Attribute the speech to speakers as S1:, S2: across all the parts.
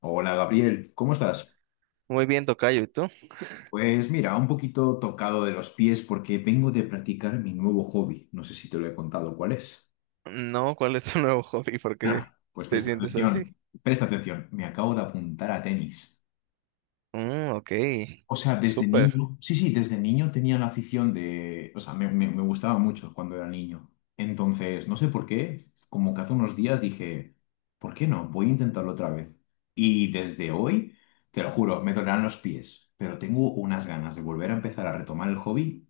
S1: Hola Gabriel, ¿cómo estás?
S2: Muy bien, tocayo, ¿y tú?
S1: Pues mira, un poquito tocado de los pies porque vengo de practicar mi nuevo hobby. No sé si te lo he contado cuál es.
S2: No, ¿cuál es tu nuevo hobby? ¿Por
S1: No.
S2: qué
S1: Pues
S2: te
S1: presta
S2: sientes así?
S1: atención, presta atención, me acabo de apuntar a tenis.
S2: Mm, ok,
S1: O sea, desde
S2: súper.
S1: niño, sí, sí, desde niño tenía la afición o sea, me gustaba mucho cuando era niño. Entonces, no sé por qué, como que hace unos días dije, ¿por qué no? Voy a intentarlo otra vez. Y desde hoy, te lo juro, me dolerán los pies, pero tengo unas ganas de volver a empezar a retomar el hobby,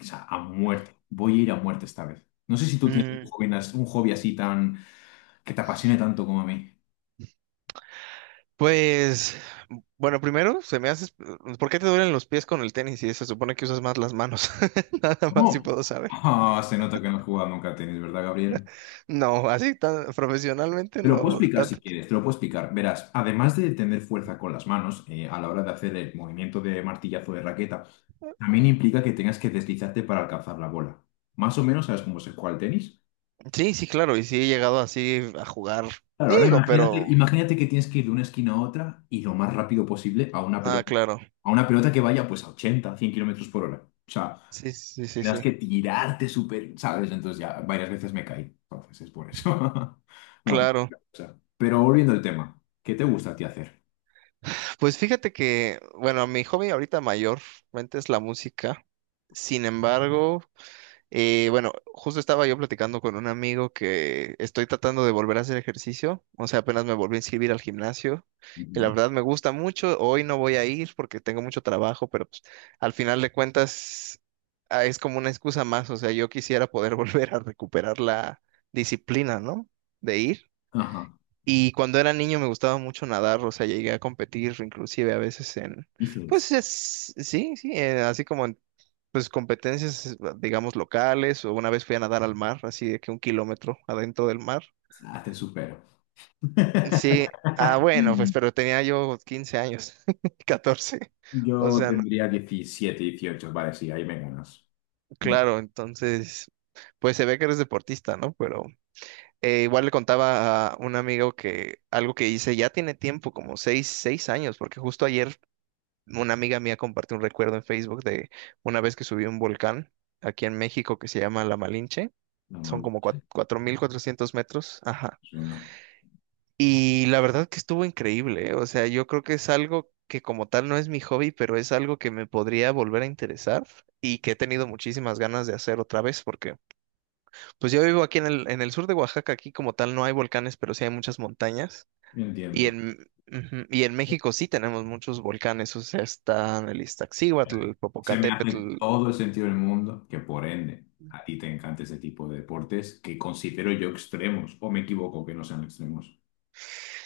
S1: o sea, a muerte. Voy a ir a muerte esta vez. No sé si tú tienes
S2: Mm,
S1: un hobby así tan, que te apasione tanto como a mí.
S2: pues, bueno, primero se me hace... ¿Por qué te duelen los pies con el tenis si se supone que usas más las manos? Nada más si
S1: No.
S2: puedo saber.
S1: Ah, se nota que no he jugado nunca a tenis, ¿verdad, Gabriel?
S2: No, así tan profesionalmente
S1: Te lo puedo
S2: no,
S1: explicar si
S2: tanto.
S1: quieres, te lo puedo explicar. Verás, además de tener fuerza con las manos a la hora de hacer el movimiento de martillazo de raqueta, también implica que tengas que deslizarte para alcanzar la bola. Más o menos sabes cómo se juega el tenis.
S2: Sí, sí, claro, y sí he llegado así a jugar,
S1: Claro, ahora
S2: digo,
S1: imagínate,
S2: pero...
S1: imagínate que tienes que ir de una esquina a otra y lo más rápido posible a una
S2: Ah,
S1: pelota,
S2: claro.
S1: que vaya pues a 80 100 kilómetros por hora. O sea,
S2: Sí, sí, sí,
S1: tendrás
S2: sí.
S1: que tirarte súper, ¿sabes? Entonces ya varias veces me caí. Entonces es por eso. No,
S2: Claro.
S1: pero volviendo al tema, ¿qué te gusta a ti hacer?
S2: Pues fíjate que, bueno, mi hobby ahorita mayormente es la música. Sin embargo, bueno, justo estaba yo platicando con un amigo que estoy tratando de volver a hacer ejercicio. O sea, apenas me volví a inscribir al gimnasio. Y la verdad me gusta mucho. Hoy no voy a ir porque tengo mucho trabajo, pero pues, al final de cuentas es como una excusa más. O sea, yo quisiera poder volver a recuperar la disciplina, ¿no? De ir.
S1: Ajá.
S2: Y cuando era niño me gustaba mucho nadar, o sea, llegué a competir inclusive a veces en,
S1: Y dices,
S2: pues sí, sí, así como en, pues competencias, digamos, locales, o una vez fui a nadar al mar, así de que un kilómetro adentro del mar.
S1: ah, te supero.
S2: Sí, bueno, pues pero tenía yo 15 años, 14 o
S1: Yo
S2: sea, no-
S1: tendría 17, 18, vale, sí, ahí me ganas. Mira,
S2: claro, entonces, pues se ve que eres deportista, ¿no? Pero igual le contaba a un amigo que algo que hice ya tiene tiempo, como 6, 6 años, porque justo ayer una amiga mía compartió un recuerdo en Facebook de una vez que subió un volcán aquí en México que se llama La Malinche.
S1: no,
S2: Son
S1: mal,
S2: como 4.400 metros. Ajá.
S1: yo no.
S2: Y la verdad que estuvo increíble, ¿eh? O sea, yo creo que es algo que como tal no es mi hobby, pero es algo que me podría volver a interesar y que he tenido muchísimas ganas de hacer otra vez porque pues yo vivo aquí en el sur de Oaxaca, aquí como tal no hay volcanes, pero sí hay muchas montañas.
S1: Yo
S2: Y
S1: entiendo.
S2: en, ujú, y en México sí tenemos muchos volcanes, o sea, están el Iztaccíhuatl, el
S1: Se me hace
S2: Popocatépetl.
S1: todo el sentido del mundo que por ende a ti te encanta ese tipo de deportes que considero yo extremos, o me equivoco que no sean extremos.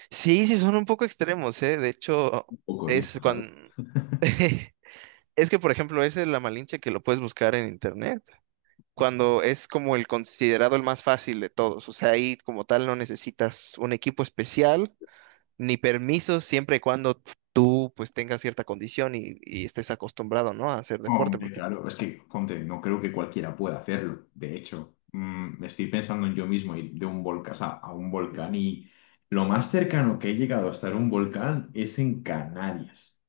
S2: Sí, sí, son un poco extremos, ¿eh? De hecho,
S1: Un poco, tío,
S2: es
S1: ¿sabes?
S2: cuando... Es que, por ejemplo, ese es la Malinche que lo puedes buscar en internet, cuando es como el considerado el más fácil de todos. O sea, ahí como tal no necesitas un equipo especial ni permiso, siempre y cuando tú pues tengas cierta condición y estés acostumbrado, ¿no? A hacer deporte,
S1: Hombre,
S2: porque...
S1: claro, es que, ponte, no creo que cualquiera pueda hacerlo. De hecho, me estoy pensando en yo mismo ir de un volcán a un volcán y lo más cercano que he llegado a estar un volcán es en Canarias.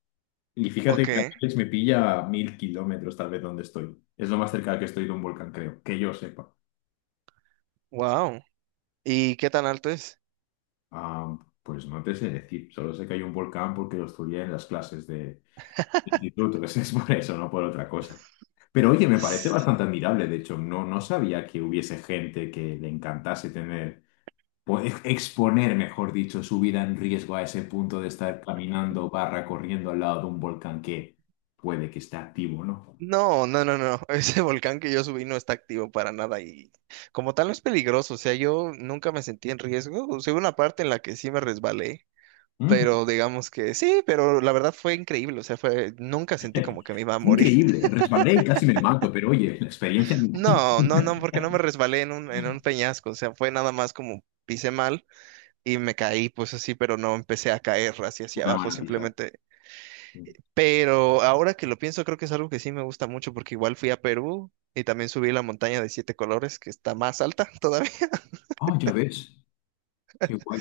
S1: Y fíjate
S2: Ok,
S1: que Canarias me pilla a 1000 kilómetros tal vez donde estoy. Es lo más cerca que estoy de un volcán, creo, que yo sepa.
S2: wow. ¿Y qué tan alto es?
S1: Ah, pues no te sé decir, solo sé que hay un volcán porque lo estudié en las clases institutos, es por eso, no por otra cosa. Pero oye, me parece
S2: S-
S1: bastante admirable, de hecho, no, no sabía que hubiese gente que le encantase tener, exponer, mejor dicho, su vida en riesgo a ese punto de estar caminando barra corriendo al lado de un volcán que puede que esté activo, ¿no?
S2: No, no, no, no. Ese volcán que yo subí no está activo para nada y como tal no es peligroso. O sea, yo nunca me sentí en riesgo. O sea, hubo una parte en la que sí me resbalé,
S1: Mm.
S2: pero digamos que sí, pero la verdad fue increíble. O sea, fue, nunca sentí como que me iba a
S1: Qué
S2: morir.
S1: increíble, resbalé y casi me mato, pero oye, la experiencia...
S2: No, no, no, porque no me resbalé en un peñasco. O sea, fue nada más como pisé mal y me caí, pues así, pero no empecé a caer hacia, hacia
S1: Una
S2: abajo.
S1: maravilla.
S2: Simplemente pero ahora que lo pienso, creo que es algo que sí me gusta mucho porque igual fui a Perú y también subí la montaña de siete colores que está más alta todavía.
S1: Ah, ya ves, qué guay.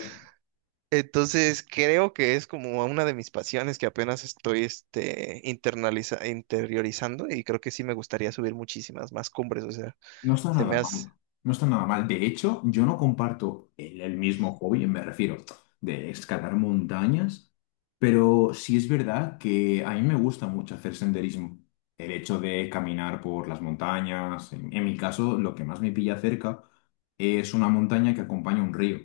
S2: Entonces creo que es como una de mis pasiones que apenas estoy este, internaliza, interiorizando y creo que sí me gustaría subir muchísimas más cumbres. O sea,
S1: No está
S2: se me
S1: nada
S2: hace...
S1: mal, no está nada mal. De hecho, yo no comparto el mismo hobby, me refiero, de escalar montañas, pero sí es verdad que a mí me gusta mucho hacer senderismo. El hecho de caminar por las montañas, en mi caso, lo que más me pilla cerca es una montaña que acompaña un río.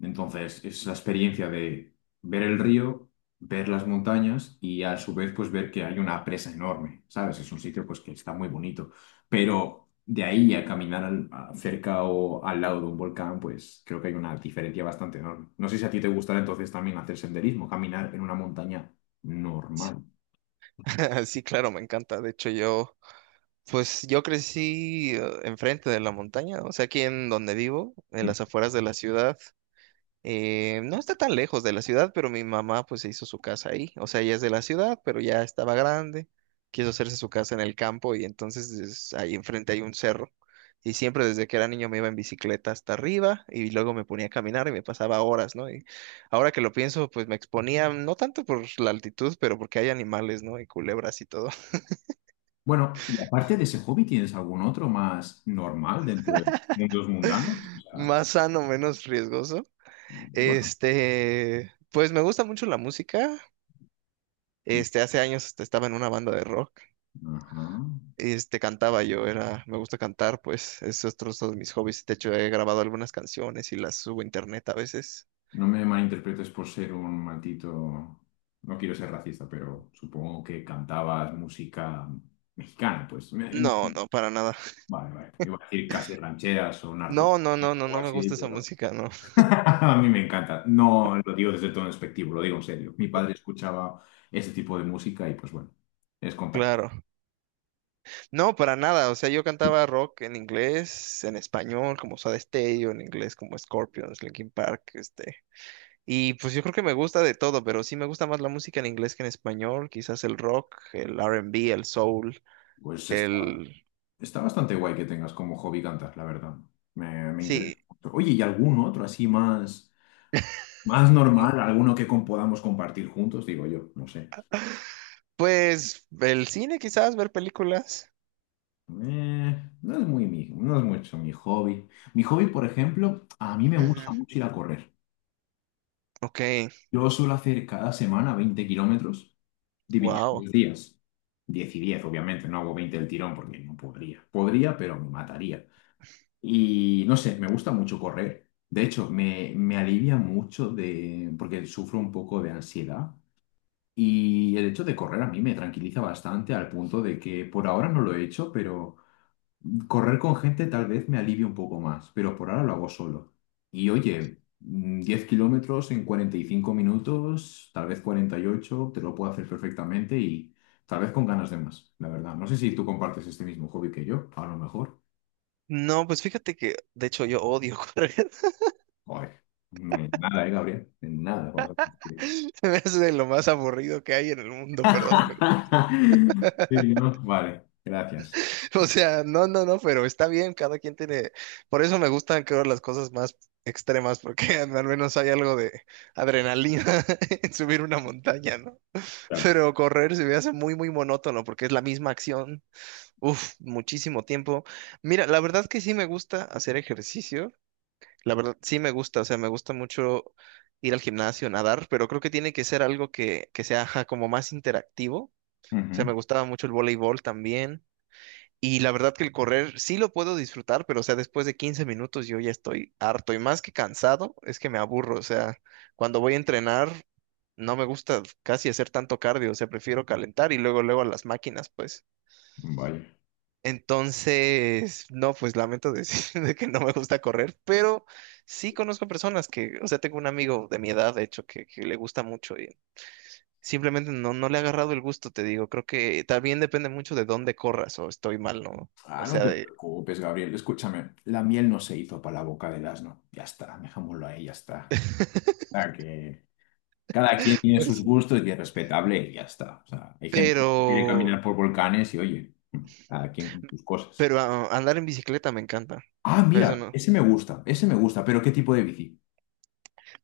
S1: Entonces, es la experiencia de ver el río, ver las montañas y a su vez, pues ver que hay una presa enorme, ¿sabes? Es un sitio pues que está muy bonito. Pero de ahí a caminar cerca o al lado de un volcán, pues creo que hay una diferencia bastante enorme. No sé si a ti te gustará entonces también hacer senderismo, caminar en una montaña normal.
S2: Sí, claro, me encanta. De hecho, yo, pues yo crecí enfrente de la montaña, o sea, aquí en donde vivo, en
S1: Mm.
S2: las afueras de la ciudad. No está tan lejos de la ciudad, pero mi mamá pues se hizo su casa ahí. O sea, ella es de la ciudad, pero ya estaba grande. Quiso hacerse su casa en el campo y entonces ahí enfrente hay un cerro. Y siempre desde que era niño me iba en bicicleta hasta arriba y luego me ponía a caminar y me pasaba horas, ¿no? Y ahora que lo pienso, pues me exponía no tanto por la altitud, pero porque hay animales, ¿no? Y culebras y todo.
S1: Bueno, y aparte de ese hobby, ¿tienes algún otro más normal dentro de mundos mundanos? O sea,
S2: Más sano, menos riesgoso.
S1: bueno,
S2: Este, pues me gusta mucho la música.
S1: mm,
S2: Este, hace años hasta estaba en una banda de rock.
S1: ajá.
S2: Este, cantaba yo, era, me gusta cantar, pues es otro de mis hobbies. De hecho, he grabado algunas canciones y las subo a internet a veces.
S1: No me malinterpretes por ser un maldito... No quiero ser racista, pero supongo que cantabas música mexicana, pues. No.
S2: No, no, para nada.
S1: Vale, vale. Iba a decir casi rancheras o narco
S2: No, no, no, no,
S1: o
S2: no me
S1: así,
S2: gusta esa
S1: pero
S2: música, no.
S1: a mí me encanta. No lo digo desde todo despectivo, lo digo en serio. Mi padre escuchaba ese tipo de música y pues bueno, es contagio.
S2: Claro. No, para nada. O sea, yo cantaba rock en inglés, en español, como Soda Stereo, en inglés como Scorpions, Linkin Park, este. Y pues yo creo que me gusta de todo, pero sí me gusta más la música en inglés que en español. Quizás el rock, el R&B, el soul,
S1: Pues está,
S2: el...
S1: está bastante guay que tengas como hobby cantar, la verdad. Me
S2: Sí.
S1: interesa mucho. Oye, ¿y algún otro así más, más normal? ¿Alguno que podamos compartir juntos? Digo yo, no sé.
S2: Pues el cine quizás, ver películas.
S1: No es muy mi, no es mucho mi hobby. Mi hobby, por ejemplo, a mí me
S2: Ujú.
S1: gusta mucho ir a correr.
S2: Ok,
S1: Yo suelo hacer cada semana 20 kilómetros dividido en
S2: wow.
S1: 2 días. 10 y 10 obviamente, no hago 20 del tirón porque no podría. Podría, pero me mataría. Y no sé, me gusta mucho correr. De hecho, me alivia mucho de, porque sufro un poco de ansiedad. Y el hecho de correr a mí me tranquiliza bastante al punto de que por ahora no lo he hecho, pero correr con gente tal vez me alivie un poco más, pero por ahora lo hago solo. Y oye, 10 kilómetros en 45 minutos, tal vez 48, te lo puedo hacer perfectamente y tal vez con ganas de más, la verdad. No sé si tú compartes este mismo hobby que yo, a lo mejor.
S2: No, pues fíjate que de hecho yo odio correr.
S1: Joder, no hay nada, ¿eh, Gabriel? En nada vamos a coincidir.
S2: Se me hace de lo más aburrido que hay en el mundo, perdón, pero-
S1: Sí, ¿no? Vale, gracias.
S2: o sea, no, no, no, pero está bien, cada quien tiene. Por eso me gustan, creo, las cosas más extremas, porque al menos hay algo de adrenalina en subir una montaña, ¿no?
S1: Claro.
S2: Pero correr se me hace muy, muy monótono, porque es la misma acción. Uf, muchísimo tiempo. Mira, la verdad que sí me gusta hacer ejercicio. La verdad, sí me gusta, o sea, me gusta mucho ir al gimnasio, nadar, pero creo que tiene que ser algo que sea ajá, como más interactivo. O sea, me
S1: Ujú.
S2: gustaba mucho el voleibol también. Y la verdad que el correr sí lo puedo disfrutar, pero o sea, después de 15 minutos yo ya estoy harto y más que cansado, es que me aburro. O sea, cuando voy a entrenar, no me gusta casi hacer tanto cardio, o sea, prefiero calentar y luego, luego a las máquinas, pues.
S1: Vaya.
S2: Entonces, no, pues lamento decir de que no me gusta correr, pero sí conozco personas que, o sea, tengo un amigo de mi edad, de hecho, que le gusta mucho y simplemente no, no le ha agarrado el gusto, te digo. Creo que también depende mucho de dónde corras o estoy mal, ¿no?
S1: Ah,
S2: O
S1: no
S2: sea,
S1: te
S2: de...
S1: preocupes, Gabriel. Escúchame, la miel no se hizo para la boca del asno. Ya está, dejémoslo ahí, ya está. O sea, que cada quien tiene sus
S2: Pues,
S1: gustos y es respetable y ya está. O sea, hay gente que prefiere
S2: pero,
S1: caminar por volcanes y oye, cada quien con sus cosas.
S2: pero andar en bicicleta me encanta.
S1: Ah,
S2: Eso
S1: mira,
S2: no.
S1: ese me gusta, pero ¿qué tipo de bici?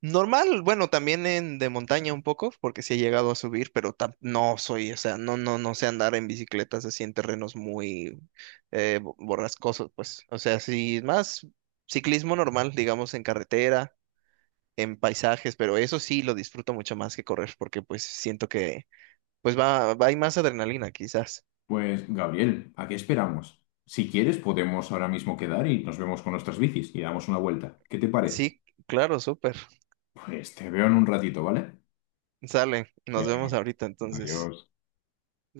S2: Normal, bueno, también en de montaña un poco, porque sí he llegado a subir, pero no soy, o sea, no, no, no sé andar en bicicletas así en terrenos muy borrascosos, pues. O sea, sí, más ciclismo normal, digamos, en carretera, en paisajes, pero eso sí lo disfruto mucho más que correr, porque pues siento que, pues hay más adrenalina, quizás.
S1: Pues, Gabriel, ¿a qué esperamos? Si quieres, podemos ahora mismo quedar y nos vemos con nuestras bicis y damos una vuelta. ¿Qué te parece?
S2: Sí, claro, súper.
S1: Pues te veo en un ratito, ¿vale?
S2: Sale, nos vemos
S1: Venga,
S2: ahorita, entonces.
S1: adiós.